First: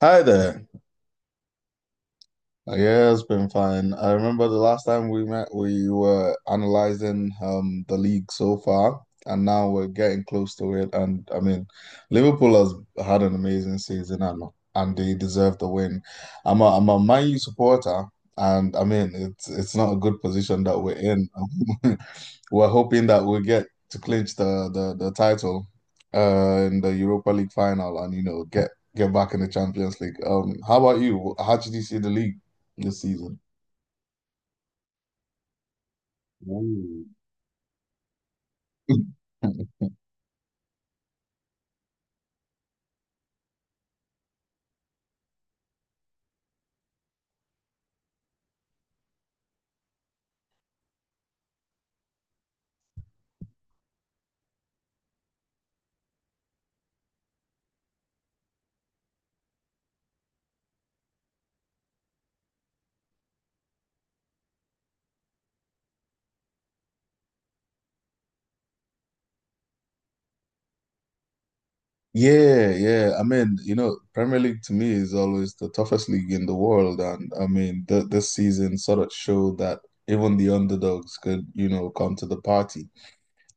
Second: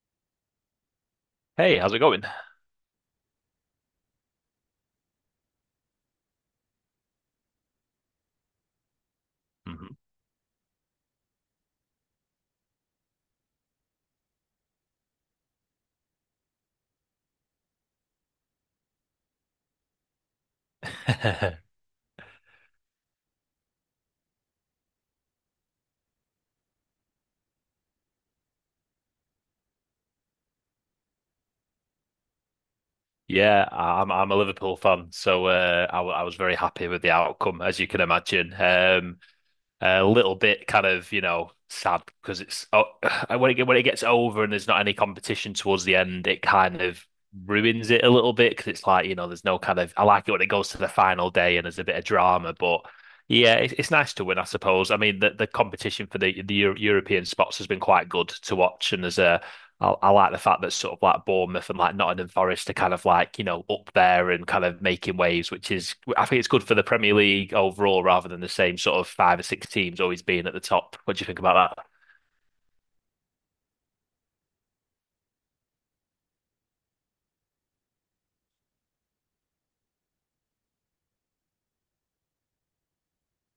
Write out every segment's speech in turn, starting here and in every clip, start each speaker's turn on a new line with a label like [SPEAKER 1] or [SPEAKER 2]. [SPEAKER 1] Hi there.
[SPEAKER 2] Hey, how's it going?
[SPEAKER 1] Yeah, it's been fine. I remember the last time we met, we were analyzing the league so far, and now we're
[SPEAKER 2] Mhm.
[SPEAKER 1] getting close to it. And I mean, Liverpool has had an amazing season, and they deserve the win. I'm a Man U supporter, and I mean, it's not a good position that we're in. We're hoping that we'll get to clinch the title, in the Europa League final, and get back in the Champions League. How about you? How did you see the league this season?
[SPEAKER 2] Yeah, I'm a Liverpool fan, so I was very happy with
[SPEAKER 1] Ooh.
[SPEAKER 2] the outcome, as you can imagine. A little bit kind of, you know, sad because when it gets over and there's not any competition towards the end, it kind of ruins it a little bit because it's like, you know, there's no kind of. I like it when it goes to the final day and there's a bit of drama, but yeah, it's nice to win, I suppose. I mean, the competition for the European spots has been quite good to watch, and there's a I like the fact that sort of like Bournemouth and like Nottingham Forest are kind of like, you know, up there and kind of making waves, which is, I think it's good for the Premier League overall rather than the same sort of five or six teams always being at the top. What do you think about
[SPEAKER 1] Yeah, yeah. I mean, Premier League to me is always the toughest league in the world, and I mean, th this season sort of showed that even the underdogs could come to the party.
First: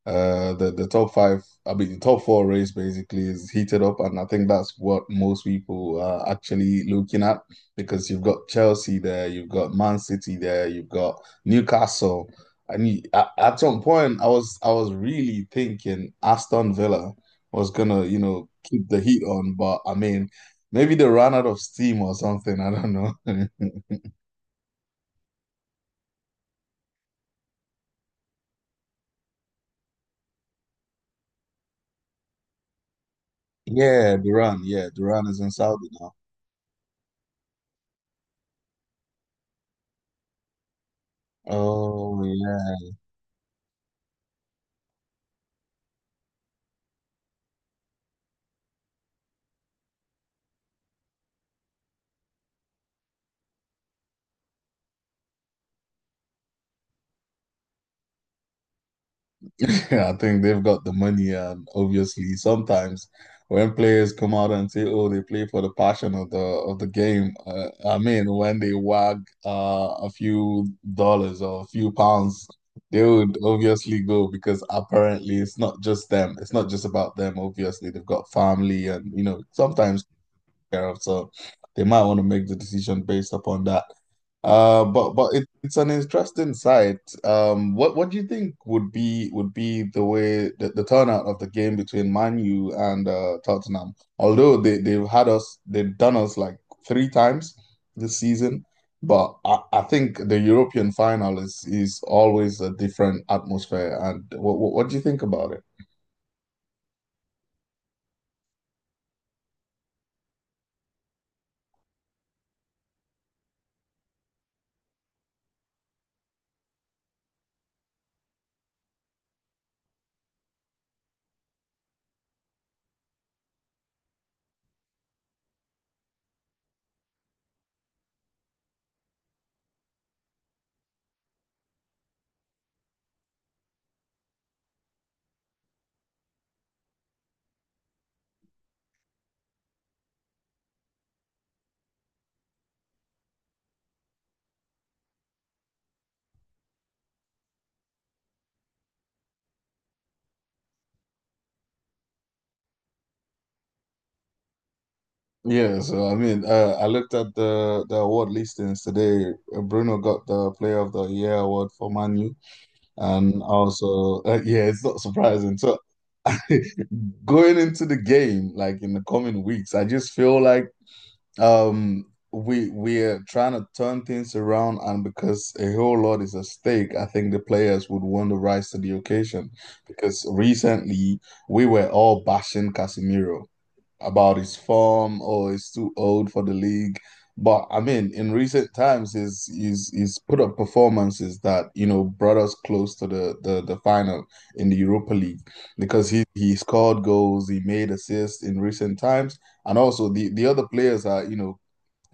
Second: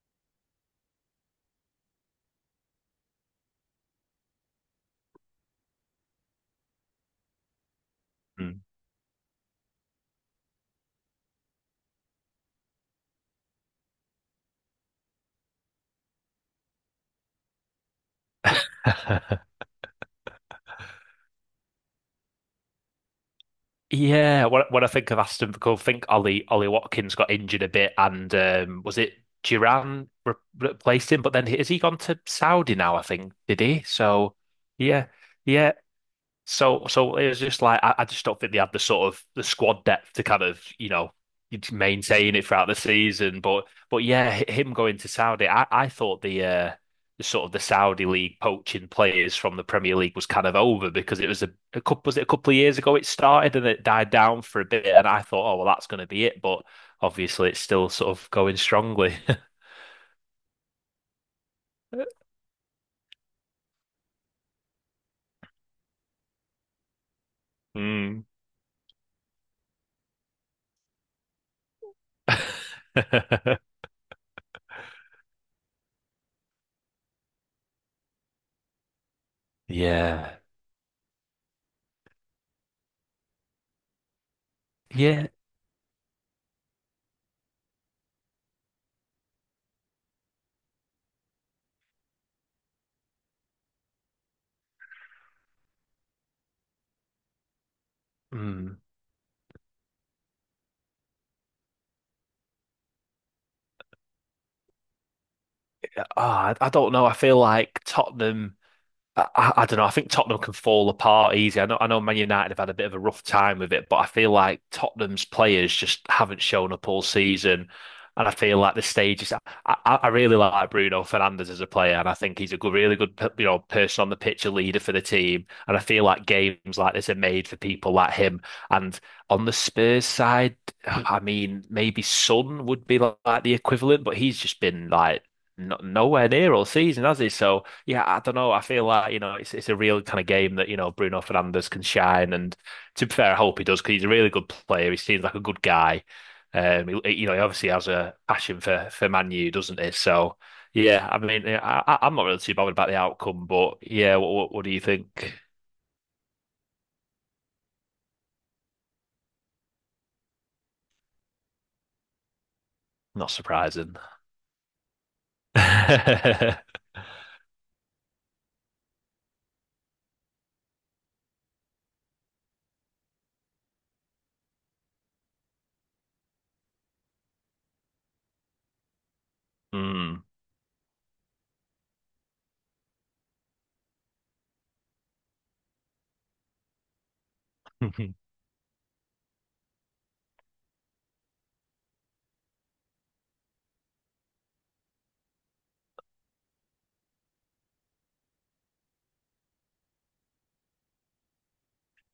[SPEAKER 1] The top five, I mean, the top four race basically is heated up, and I think that's what most people are actually looking at because you've got
[SPEAKER 2] that?
[SPEAKER 1] Chelsea there, you've got Man City there, you've got Newcastle, and you, at some point, I was really thinking Aston Villa was gonna, keep the heat
[SPEAKER 2] Mm.
[SPEAKER 1] on, but I mean, maybe they ran out of steam or something. I don't know.
[SPEAKER 2] Yeah, when I think of Aston Villa, I think Ollie Watkins got injured a bit, and was it Duran re replaced him? But then has he gone to Saudi now? I think did he?
[SPEAKER 1] Yeah,
[SPEAKER 2] So
[SPEAKER 1] Duran. Yeah,
[SPEAKER 2] yeah,
[SPEAKER 1] Duran is in
[SPEAKER 2] yeah.
[SPEAKER 1] Saudi now.
[SPEAKER 2] So it was just like I just don't think they had the sort of the squad depth to kind of you know
[SPEAKER 1] Oh
[SPEAKER 2] maintain it throughout the
[SPEAKER 1] yeah.
[SPEAKER 2] season. But yeah, h- him going to Saudi, I thought the sort of the Saudi league poaching players from the Premier League was kind of over because a couple was it a couple of years ago it started and it died down for a bit, and I thought, oh well, that's going to be it. But obviously, it's still sort of going strongly.
[SPEAKER 1] I think they've got the money, and obviously, sometimes when players come out and say, "Oh, they play for the passion of the game," I
[SPEAKER 2] Mm.
[SPEAKER 1] mean, when they wag a few dollars or a few pounds, they would obviously go because apparently it's not just them. It's not just about them. Obviously, they've got family, and sometimes
[SPEAKER 2] Yeah,
[SPEAKER 1] care of. So they might want to make the decision based upon that. But
[SPEAKER 2] yeah.
[SPEAKER 1] but it's an interesting site. What do you think would be the way the turnout of the game between Man U and Tottenham? Although they've done us like three times this season,
[SPEAKER 2] Mm.
[SPEAKER 1] but I think the European final is always a different atmosphere. And what do you think about it?
[SPEAKER 2] ah, I don't know. I feel like Tottenham. Don't know. I think Tottenham can fall apart easy. I know Man United have had a bit of a rough time with it, but I feel like Tottenham's players just haven't shown up all season. And I feel like the stage is. I really like Bruno Fernandes as a player, and I think he's a good, really good, you know, person on the pitch, a leader for the team. And I feel like games like this are made for people like him. And on the Spurs side, I mean, maybe Son would be like, the equivalent, but he's just been like no, nowhere near all season, has he? So. Yeah, I don't know. I feel like, you know, it's a real kind of game that, you know, Bruno Fernandes can shine. And to be fair, I hope he does because he's a really good player. He seems like a good guy. You know, he obviously has a passion for Man U, doesn't he? So, yeah, I mean, yeah, I'm not really too bothered about the outcome, but yeah, what do you think?
[SPEAKER 1] Yeah, so I mean, I looked at the award listings today. Bruno got the Player of the Year award for Manu,
[SPEAKER 2] Not
[SPEAKER 1] and
[SPEAKER 2] surprising.
[SPEAKER 1] also, yeah, it's not surprising. So, going into the game, like in the coming weeks, I just feel like um we're trying to turn things around, and because a whole lot is at stake, I think the players would want to rise to the occasion.
[SPEAKER 2] Mm.
[SPEAKER 1] Because recently we were all bashing Casemiro about his form or he's too old for the league. But I mean, in recent times, he's put up performances that brought us close to the final in the Europa League because he scored goals, he made assists in recent times, and also the other players are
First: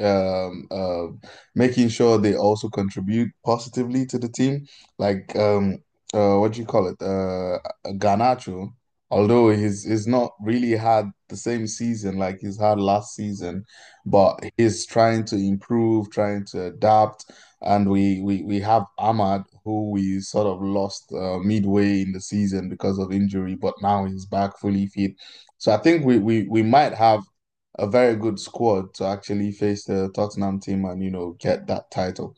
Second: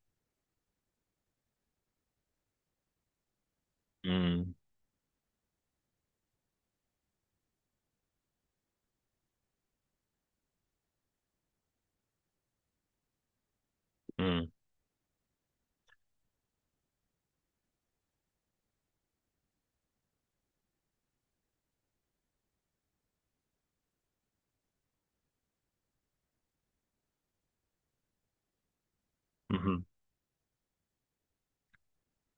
[SPEAKER 1] um, uh, making sure they also contribute positively to the
[SPEAKER 2] Mm.
[SPEAKER 1] team. Like what do you call it? Garnacho, although he's not really had the same season like he's had last season, but
[SPEAKER 2] Mm.
[SPEAKER 1] he's trying to improve, trying to adapt. And we have Ahmad, who we sort of lost midway in the season because of injury, but now he's back fully fit. So I think we might have a very good squad to actually face
[SPEAKER 2] Mm.
[SPEAKER 1] the Tottenham team and get that title.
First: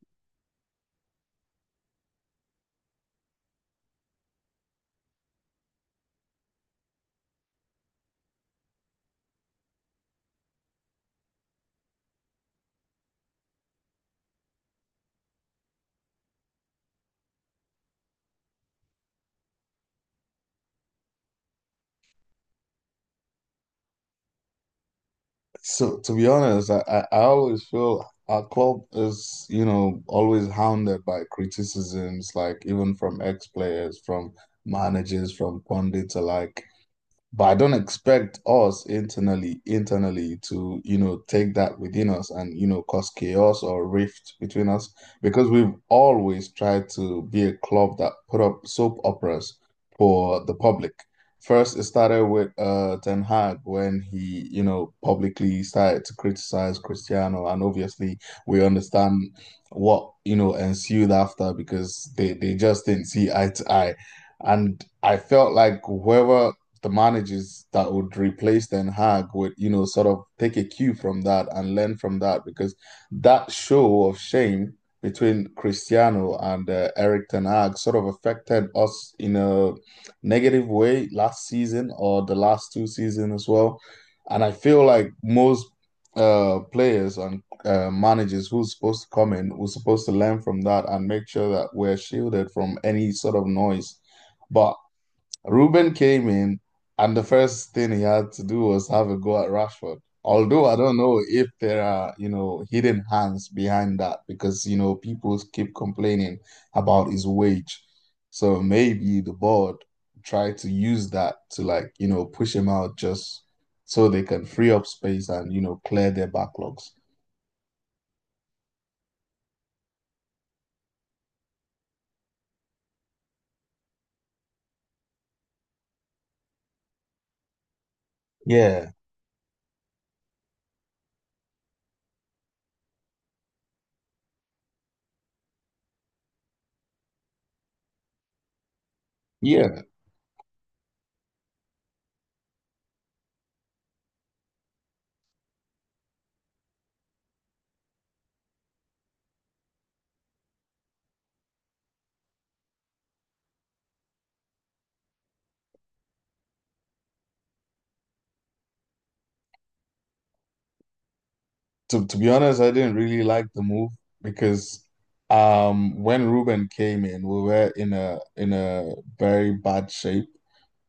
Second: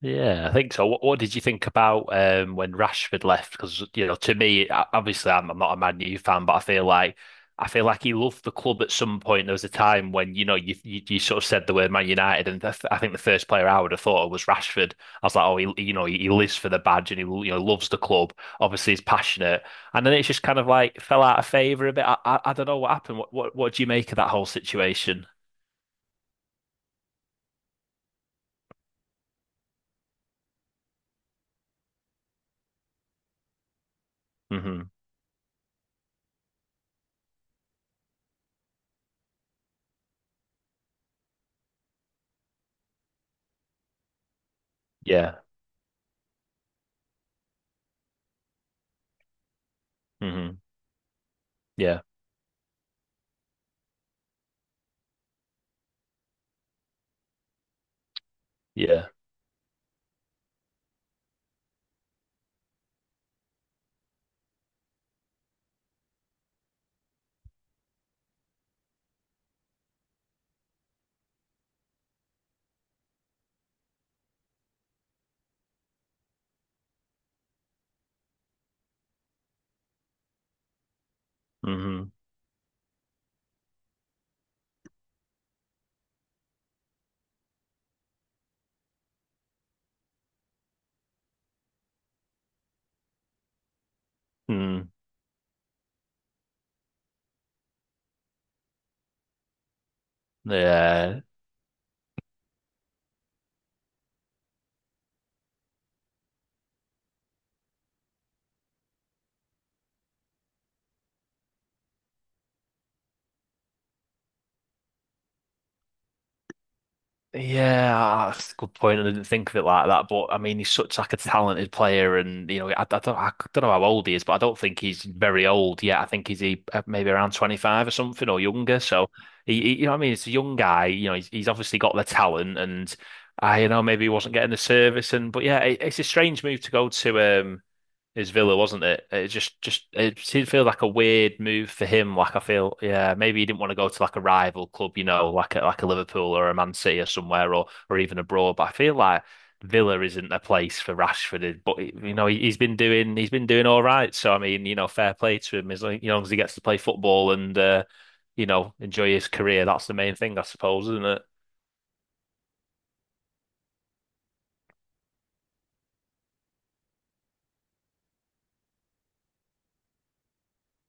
[SPEAKER 2] Yeah, I think so. What did you think about when Rashford left? Because you know, to me, obviously, I'm not a Man U fan, but I feel like he loved the club at some point. There was a time when you know you sort of said the word Man United, and I think the first player I would have thought of was Rashford. I was like, oh, he you know he lives for the badge and he you know loves the club. Obviously, he's passionate, and then it's just kind of like fell out of favour a bit. I don't know what happened. What do you make of that whole situation?
[SPEAKER 1] So to be honest, I always feel our club is always hounded by criticisms, like even from ex-players, from
[SPEAKER 2] Hmm.
[SPEAKER 1] managers, from pundits alike. But I don't expect us internally to, take that within us and, cause chaos or rift between us
[SPEAKER 2] Yeah.
[SPEAKER 1] because we've always tried to be a club that put up soap operas for the
[SPEAKER 2] Hmm.
[SPEAKER 1] public. First, it
[SPEAKER 2] Yeah.
[SPEAKER 1] started with Ten Hag when he, publicly started to criticize Cristiano, and obviously we
[SPEAKER 2] Yeah.
[SPEAKER 1] understand what, ensued after because they just didn't see eye to eye. And I felt like whoever the managers that would replace Ten Hag would, sort of take a cue from that and learn from that because that show of shame between Cristiano and Eric Ten Hag sort of affected us in a negative way last season
[SPEAKER 2] Hmm.
[SPEAKER 1] or the last two seasons as well. And I feel like most players and managers who's supposed to come in who's supposed to learn from that and make sure that we're shielded from any sort of noise. But
[SPEAKER 2] Hmm.
[SPEAKER 1] Ruben came in, and the first thing he had to do was have a go at Rashford. Although I don't know
[SPEAKER 2] Yeah,
[SPEAKER 1] if there are, hidden hands behind that because, people keep complaining about his wage. So maybe the board tried to use that to like, push him out just so they can free up space and, clear their backlogs.
[SPEAKER 2] yeah, that's a good point. I didn't think of it like that, but I mean, he's such like a talented player, and you know, I don't know how old he is, but I don't think he's very old yet. I think maybe around 25 or something or younger.
[SPEAKER 1] Yeah.
[SPEAKER 2] So you know, what I mean, it's a young guy. You know, he's obviously got the talent, and I, you know, maybe he wasn't getting the service, and but yeah, it's a strange move to go to. His Villa, wasn't it? It
[SPEAKER 1] Yeah.
[SPEAKER 2] just it seemed to feel like a weird move for him. Like I feel, yeah, maybe he didn't want to go to like a rival club, you know, like a Liverpool or a Man City or somewhere, or even abroad. But I feel like Villa isn't a place for Rashford. But you know, he's been doing all right. So I mean, you know, fair play to him as long, you know, as he gets to play football and you know enjoy his career. That's the main thing, I suppose, isn't it?
[SPEAKER 1] To be honest, I didn't really like the move because when Ruben came in, we were in a very bad shape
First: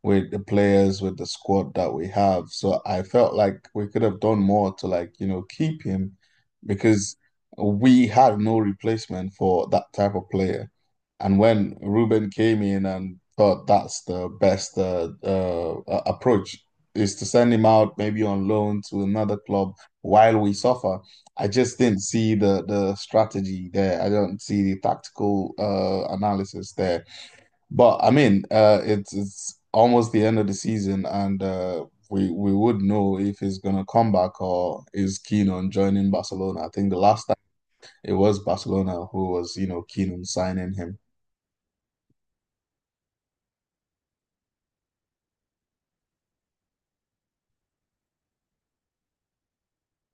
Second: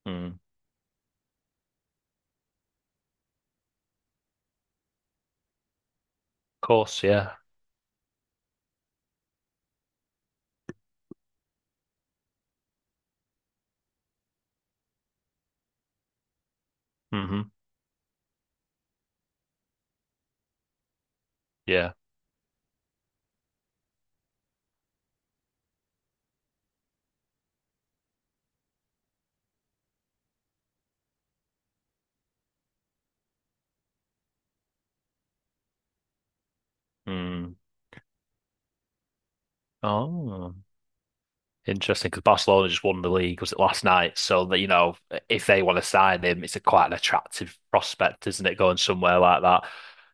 [SPEAKER 1] with the
[SPEAKER 2] Mm.
[SPEAKER 1] players, with the squad that we have. So I felt like we could have done more to like, keep him
[SPEAKER 2] Of course,
[SPEAKER 1] because
[SPEAKER 2] yeah.
[SPEAKER 1] we had no replacement for that type of player. And when Ruben came in and thought that's the best approach is to
[SPEAKER 2] Hmm.
[SPEAKER 1] send him out maybe on loan to another club while we suffer. I just
[SPEAKER 2] Yeah.
[SPEAKER 1] didn't see the strategy there. I don't see the tactical analysis there. But I mean, it's almost the end of the season, and we would know if he's gonna come back or is keen on joining Barcelona. I think the last time
[SPEAKER 2] Mm.
[SPEAKER 1] it was Barcelona who was, keen on
[SPEAKER 2] Oh.
[SPEAKER 1] signing him.
[SPEAKER 2] Interesting, because Barcelona just won the league, was it last night? So that you know, if they want to sign him, it's a quite an attractive prospect, isn't it? Going somewhere like that.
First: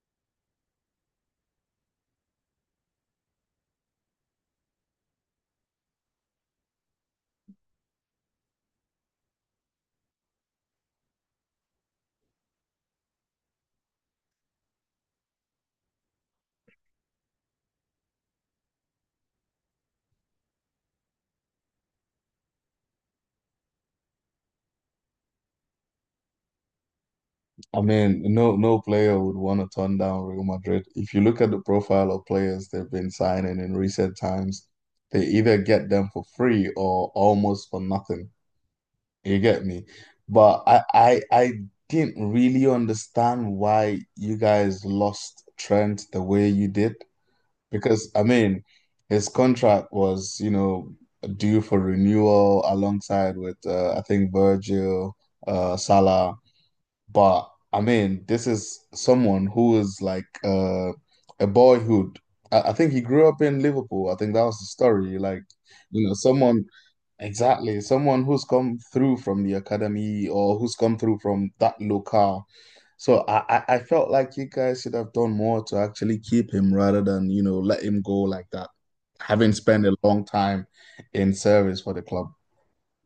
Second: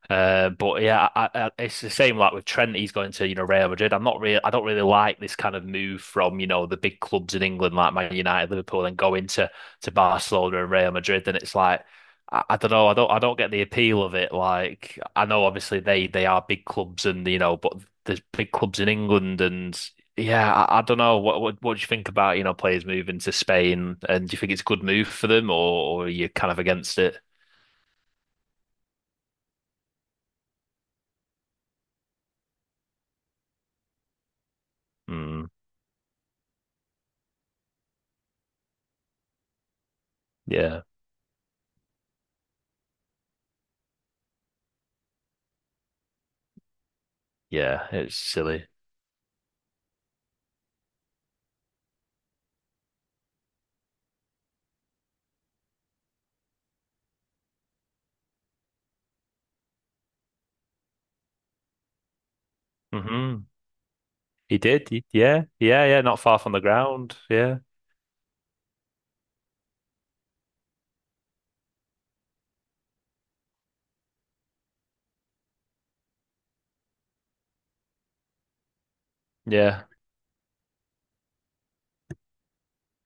[SPEAKER 2] But yeah, it's the same like with Trent. He's going to you know Real Madrid. I don't really like this kind of move from you know the big clubs in England like Man United, Liverpool, and go into to Barcelona and Real Madrid. And it's like I don't know, I don't get the appeal of it. Like I know obviously they are big clubs and you know, but there's big clubs in England and. Yeah, I don't know. What do you think about, you know, players moving to Spain? And do you think it's a good move for them, or are you kind of against it?
[SPEAKER 1] I mean, no player would want to turn down Real Madrid. If you look at the profile of players they've been signing in recent times, they
[SPEAKER 2] Mm,
[SPEAKER 1] either get them for free or almost for nothing. You get me? But
[SPEAKER 2] yeah,
[SPEAKER 1] I didn't really understand why you guys lost Trent the way you did.
[SPEAKER 2] yeah,
[SPEAKER 1] Because
[SPEAKER 2] it's
[SPEAKER 1] I mean,
[SPEAKER 2] silly.
[SPEAKER 1] his contract was, due for renewal alongside with I think Virgil, Salah. But I mean, this is someone who is like a boyhood. I think he grew up
[SPEAKER 2] Hmm.
[SPEAKER 1] in Liverpool. I think that was
[SPEAKER 2] He
[SPEAKER 1] the
[SPEAKER 2] did.
[SPEAKER 1] story. Like,
[SPEAKER 2] Yeah, yeah, yeah.
[SPEAKER 1] you know,
[SPEAKER 2] Not far from the
[SPEAKER 1] someone
[SPEAKER 2] ground. Yeah,
[SPEAKER 1] exactly. Someone who's come through from the academy or who's come through from that locale. So I felt like you guys should have done more to actually keep him rather than, let him go like that, having
[SPEAKER 2] yeah.
[SPEAKER 1] spent a long time in service for the club.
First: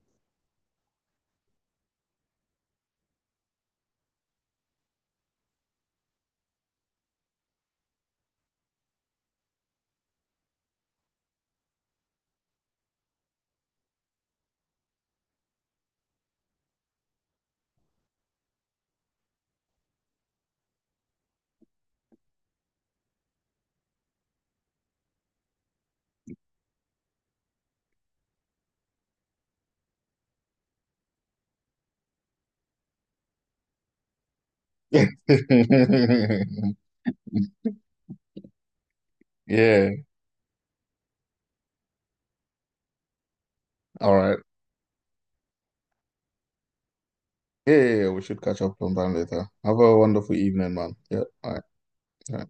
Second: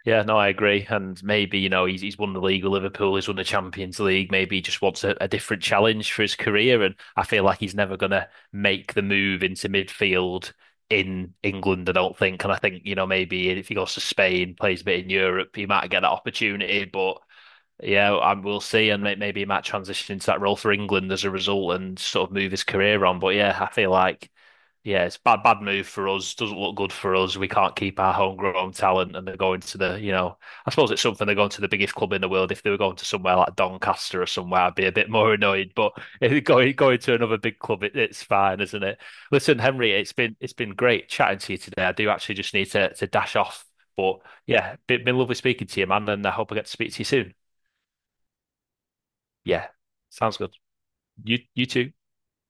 [SPEAKER 2] Yeah, no, I agree. And maybe, you know, he's won the league with Liverpool, he's won the Champions League. Maybe he just wants a different challenge for his career. And I feel like he's never gonna make the move into midfield in England, I don't think. And I think, you know, maybe if he goes to Spain, plays a bit in Europe, he might get that opportunity. But yeah, and we'll see, and maybe he might transition into that role for England as a result, and sort of move his career on. But yeah, I feel like yeah, it's bad, bad move for us. Doesn't look good for us. We can't keep our homegrown talent, and they're going to the you know, I suppose it's something they're going to the biggest club in the world. If they were going to somewhere like Doncaster or somewhere, I'd be a bit more annoyed. But if they're going going to another big club, it's fine, isn't it? Listen,
[SPEAKER 1] Yeah.
[SPEAKER 2] Henry, it's been great chatting to you today. I do actually just need to dash off,
[SPEAKER 1] All
[SPEAKER 2] but
[SPEAKER 1] right.
[SPEAKER 2] yeah, been lovely speaking to you, man, and I hope I get to speak to you soon.
[SPEAKER 1] Yeah, yeah, yeah. We should catch up sometime later.
[SPEAKER 2] Yeah,
[SPEAKER 1] Have a wonderful
[SPEAKER 2] sounds good.
[SPEAKER 1] evening, man. Yeah. All right.
[SPEAKER 2] You too.
[SPEAKER 1] All right.